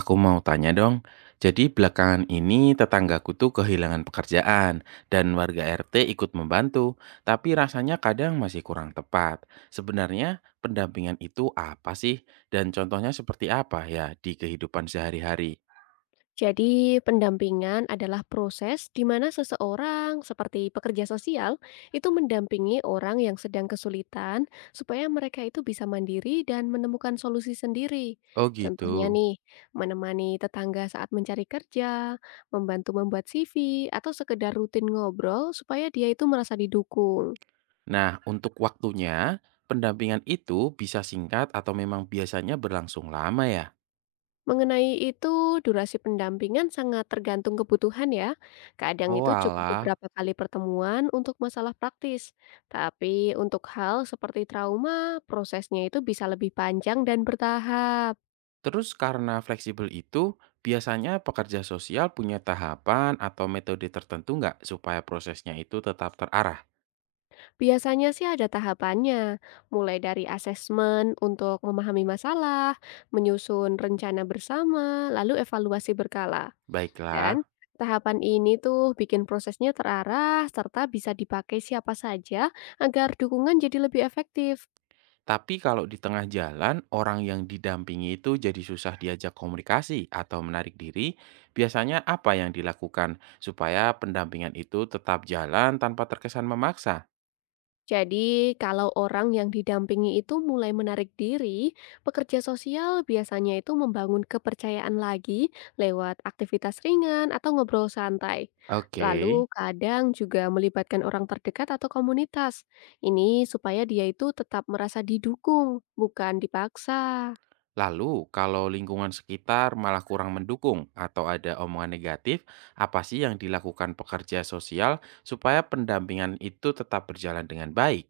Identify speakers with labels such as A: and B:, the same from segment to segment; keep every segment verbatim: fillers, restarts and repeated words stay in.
A: Aku mau tanya dong, jadi belakangan ini tetanggaku tuh kehilangan pekerjaan dan warga R T ikut membantu, tapi rasanya kadang masih kurang tepat. Sebenarnya pendampingan itu apa sih? Dan contohnya seperti apa ya di kehidupan sehari-hari?
B: Jadi, pendampingan adalah proses di mana seseorang, seperti pekerja sosial, itu mendampingi orang yang sedang kesulitan supaya mereka itu bisa mandiri dan menemukan solusi sendiri.
A: Oh
B: Contohnya
A: gitu.
B: nih, menemani tetangga saat mencari kerja, membantu membuat C V, atau sekedar rutin ngobrol supaya dia itu merasa didukung.
A: Nah, untuk waktunya, pendampingan itu bisa singkat atau memang biasanya berlangsung lama ya?
B: Mengenai itu, durasi pendampingan sangat tergantung kebutuhan ya. Kadang
A: Oh
B: itu cukup
A: alah.
B: beberapa kali pertemuan untuk masalah praktis. Tapi untuk hal seperti trauma, prosesnya itu bisa lebih panjang dan bertahap.
A: Terus karena fleksibel itu, biasanya pekerja sosial punya tahapan atau metode tertentu nggak supaya prosesnya itu tetap terarah?
B: Biasanya sih ada tahapannya, mulai dari asesmen untuk memahami masalah, menyusun rencana bersama, lalu evaluasi berkala.
A: Baiklah,
B: Dan tahapan ini tuh bikin prosesnya terarah serta bisa dipakai siapa saja agar dukungan jadi lebih efektif.
A: tapi kalau di tengah jalan, orang yang didampingi itu jadi susah diajak komunikasi atau menarik diri, biasanya apa yang dilakukan supaya pendampingan itu tetap jalan tanpa terkesan memaksa?
B: Jadi, kalau orang yang didampingi itu mulai menarik diri, pekerja sosial biasanya itu membangun kepercayaan lagi lewat aktivitas ringan atau ngobrol santai.
A: Oke.
B: Lalu, kadang juga melibatkan orang terdekat atau komunitas. Ini supaya dia itu tetap merasa didukung, bukan dipaksa.
A: Lalu, kalau lingkungan sekitar malah kurang mendukung atau ada omongan negatif, apa sih yang dilakukan pekerja sosial supaya pendampingan itu tetap berjalan dengan baik?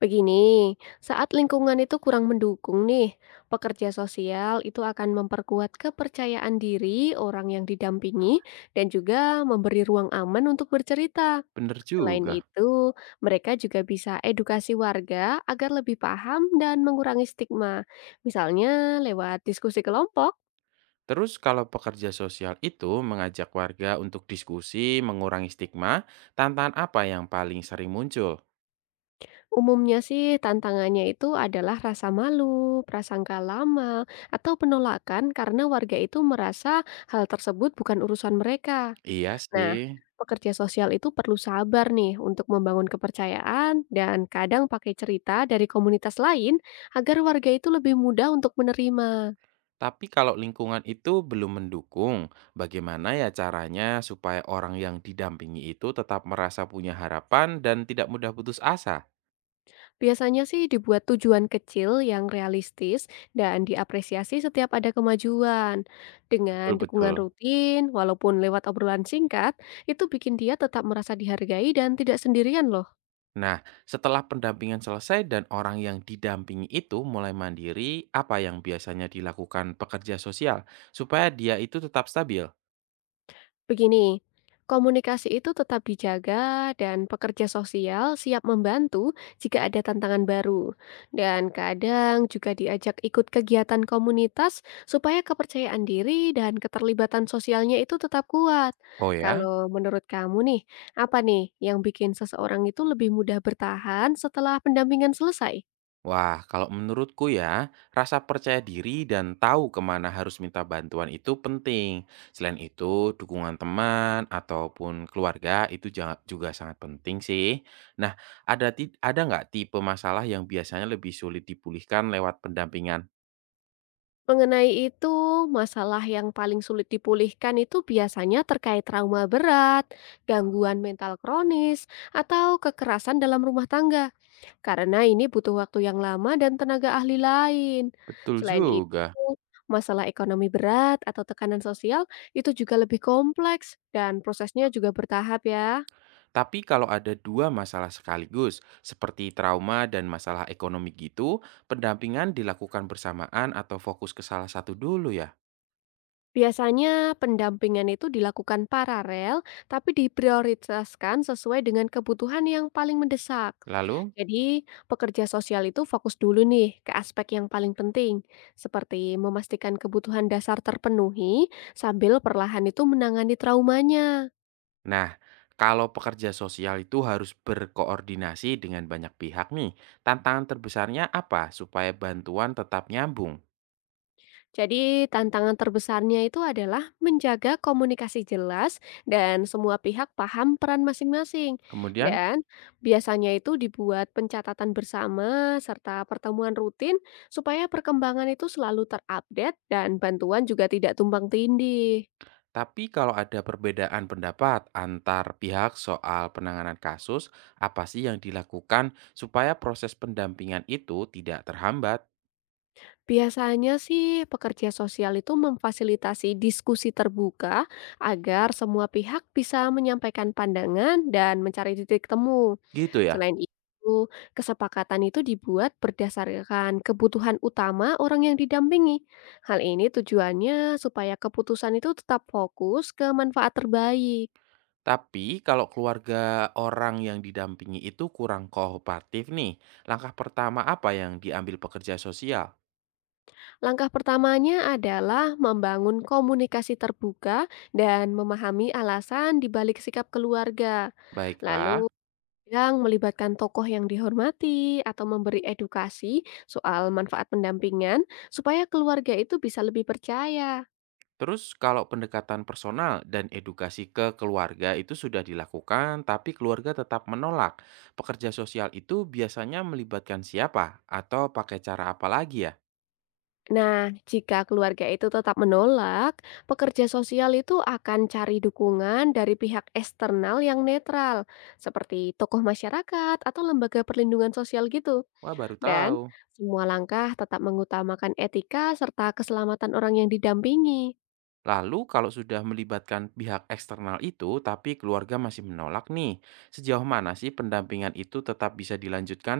B: Begini, saat lingkungan itu kurang mendukung nih, pekerja sosial itu akan memperkuat kepercayaan diri orang yang didampingi dan juga memberi ruang aman untuk bercerita.
A: Bener
B: Selain
A: juga.
B: itu, mereka juga bisa edukasi warga agar lebih paham dan mengurangi stigma, misalnya lewat diskusi kelompok.
A: Terus kalau pekerja sosial itu mengajak warga untuk diskusi, mengurangi stigma, tantangan apa yang paling sering muncul?
B: Umumnya sih tantangannya itu adalah rasa malu, prasangka lama, atau penolakan karena warga itu merasa hal tersebut bukan urusan mereka.
A: Iya
B: Nah,
A: sih.
B: pekerja sosial itu perlu sabar nih untuk membangun kepercayaan dan kadang pakai cerita dari komunitas lain agar warga itu lebih mudah untuk menerima.
A: Tapi kalau lingkungan itu belum mendukung, bagaimana ya caranya supaya orang yang didampingi itu tetap merasa punya harapan dan tidak mudah putus asa?
B: Biasanya sih dibuat tujuan kecil yang realistis dan diapresiasi setiap ada kemajuan.
A: Betul
B: Dengan dukungan
A: betul.
B: rutin, walaupun lewat obrolan singkat, itu bikin dia tetap merasa dihargai dan tidak sendirian loh.
A: Nah, setelah pendampingan selesai dan orang yang didampingi itu mulai mandiri, apa yang biasanya dilakukan pekerja sosial supaya dia itu tetap stabil?
B: Begini, komunikasi itu tetap dijaga dan pekerja sosial siap membantu jika ada tantangan baru. Dan kadang juga diajak ikut kegiatan komunitas supaya kepercayaan diri dan keterlibatan sosialnya itu tetap kuat.
A: Oh ya?
B: Kalau menurut kamu nih, apa nih yang bikin seseorang itu lebih mudah bertahan setelah pendampingan selesai?
A: Wah, kalau menurutku ya, rasa percaya diri dan tahu kemana harus minta bantuan itu penting. Selain itu, dukungan teman ataupun keluarga itu ja- juga sangat penting sih. Nah, ada ti- ada nggak tipe masalah yang biasanya lebih sulit dipulihkan lewat pendampingan?
B: Mengenai itu, masalah yang paling sulit dipulihkan itu biasanya terkait trauma berat, gangguan mental kronis, atau kekerasan dalam rumah tangga, karena ini butuh waktu yang lama dan tenaga ahli lain.
A: Betul
B: Selain itu,
A: juga.
B: masalah ekonomi berat atau tekanan sosial itu juga lebih kompleks, dan prosesnya juga bertahap, ya.
A: Tapi kalau ada dua masalah sekaligus, seperti trauma dan masalah ekonomi gitu, pendampingan dilakukan bersamaan atau fokus ke salah satu dulu ya.
B: Biasanya pendampingan itu dilakukan paralel, tapi diprioritaskan sesuai dengan kebutuhan yang paling mendesak.
A: Lalu,
B: Jadi, pekerja sosial itu fokus dulu nih ke aspek yang paling penting, seperti memastikan kebutuhan dasar terpenuhi sambil perlahan itu menangani traumanya.
A: nah, kalau pekerja sosial itu harus berkoordinasi dengan banyak pihak nih, tantangan terbesarnya apa supaya bantuan tetap nyambung?
B: Jadi, tantangan terbesarnya itu adalah menjaga komunikasi jelas dan semua pihak paham peran masing-masing.
A: Kemudian,
B: Dan biasanya itu dibuat pencatatan bersama serta pertemuan rutin supaya perkembangan itu selalu terupdate dan bantuan juga tidak tumpang tindih.
A: tapi kalau ada perbedaan pendapat antar pihak soal penanganan kasus, apa sih yang dilakukan supaya proses pendampingan itu tidak terhambat?
B: Biasanya sih pekerja sosial itu memfasilitasi diskusi terbuka agar semua pihak bisa menyampaikan pandangan dan mencari titik temu.
A: Gitu ya.
B: Selain itu, kesepakatan itu dibuat berdasarkan kebutuhan utama orang yang didampingi. Hal ini tujuannya supaya keputusan itu tetap fokus ke manfaat terbaik.
A: Tapi kalau keluarga orang yang didampingi itu kurang kooperatif nih, langkah pertama apa yang diambil pekerja sosial?
B: Langkah pertamanya adalah membangun komunikasi terbuka dan memahami alasan dibalik sikap keluarga. Lalu
A: Baiklah,
B: yang melibatkan tokoh yang dihormati atau memberi edukasi soal manfaat pendampingan supaya keluarga itu bisa lebih percaya.
A: terus kalau pendekatan personal dan edukasi ke keluarga itu sudah dilakukan, tapi keluarga tetap menolak. Pekerja sosial itu biasanya melibatkan siapa atau pakai cara apa lagi ya?
B: Nah, jika keluarga itu tetap menolak, pekerja sosial itu akan cari dukungan dari pihak eksternal yang netral, seperti tokoh masyarakat atau lembaga perlindungan sosial gitu.
A: Wah, baru tahu.
B: Dan semua langkah tetap mengutamakan etika serta keselamatan orang yang didampingi.
A: Lalu kalau sudah melibatkan pihak eksternal itu, tapi keluarga masih menolak nih, sejauh mana sih pendampingan itu tetap bisa dilanjutkan?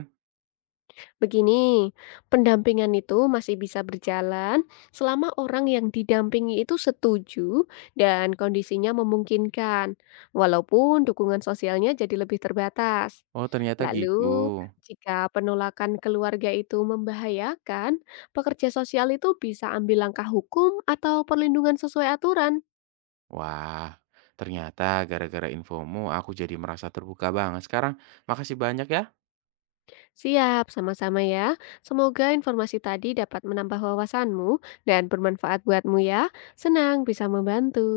B: Begini, pendampingan itu masih bisa berjalan selama orang yang didampingi itu setuju dan kondisinya memungkinkan, walaupun dukungan sosialnya jadi lebih terbatas.
A: Oh, ternyata gitu.
B: Lalu, jika penolakan keluarga itu membahayakan, pekerja sosial itu bisa ambil langkah hukum atau perlindungan sesuai aturan.
A: Wah, ternyata gara-gara infomu aku jadi merasa terbuka banget sekarang. Makasih banyak ya.
B: Siap, sama-sama ya. Semoga informasi tadi dapat menambah wawasanmu dan bermanfaat buatmu ya. Senang bisa membantu.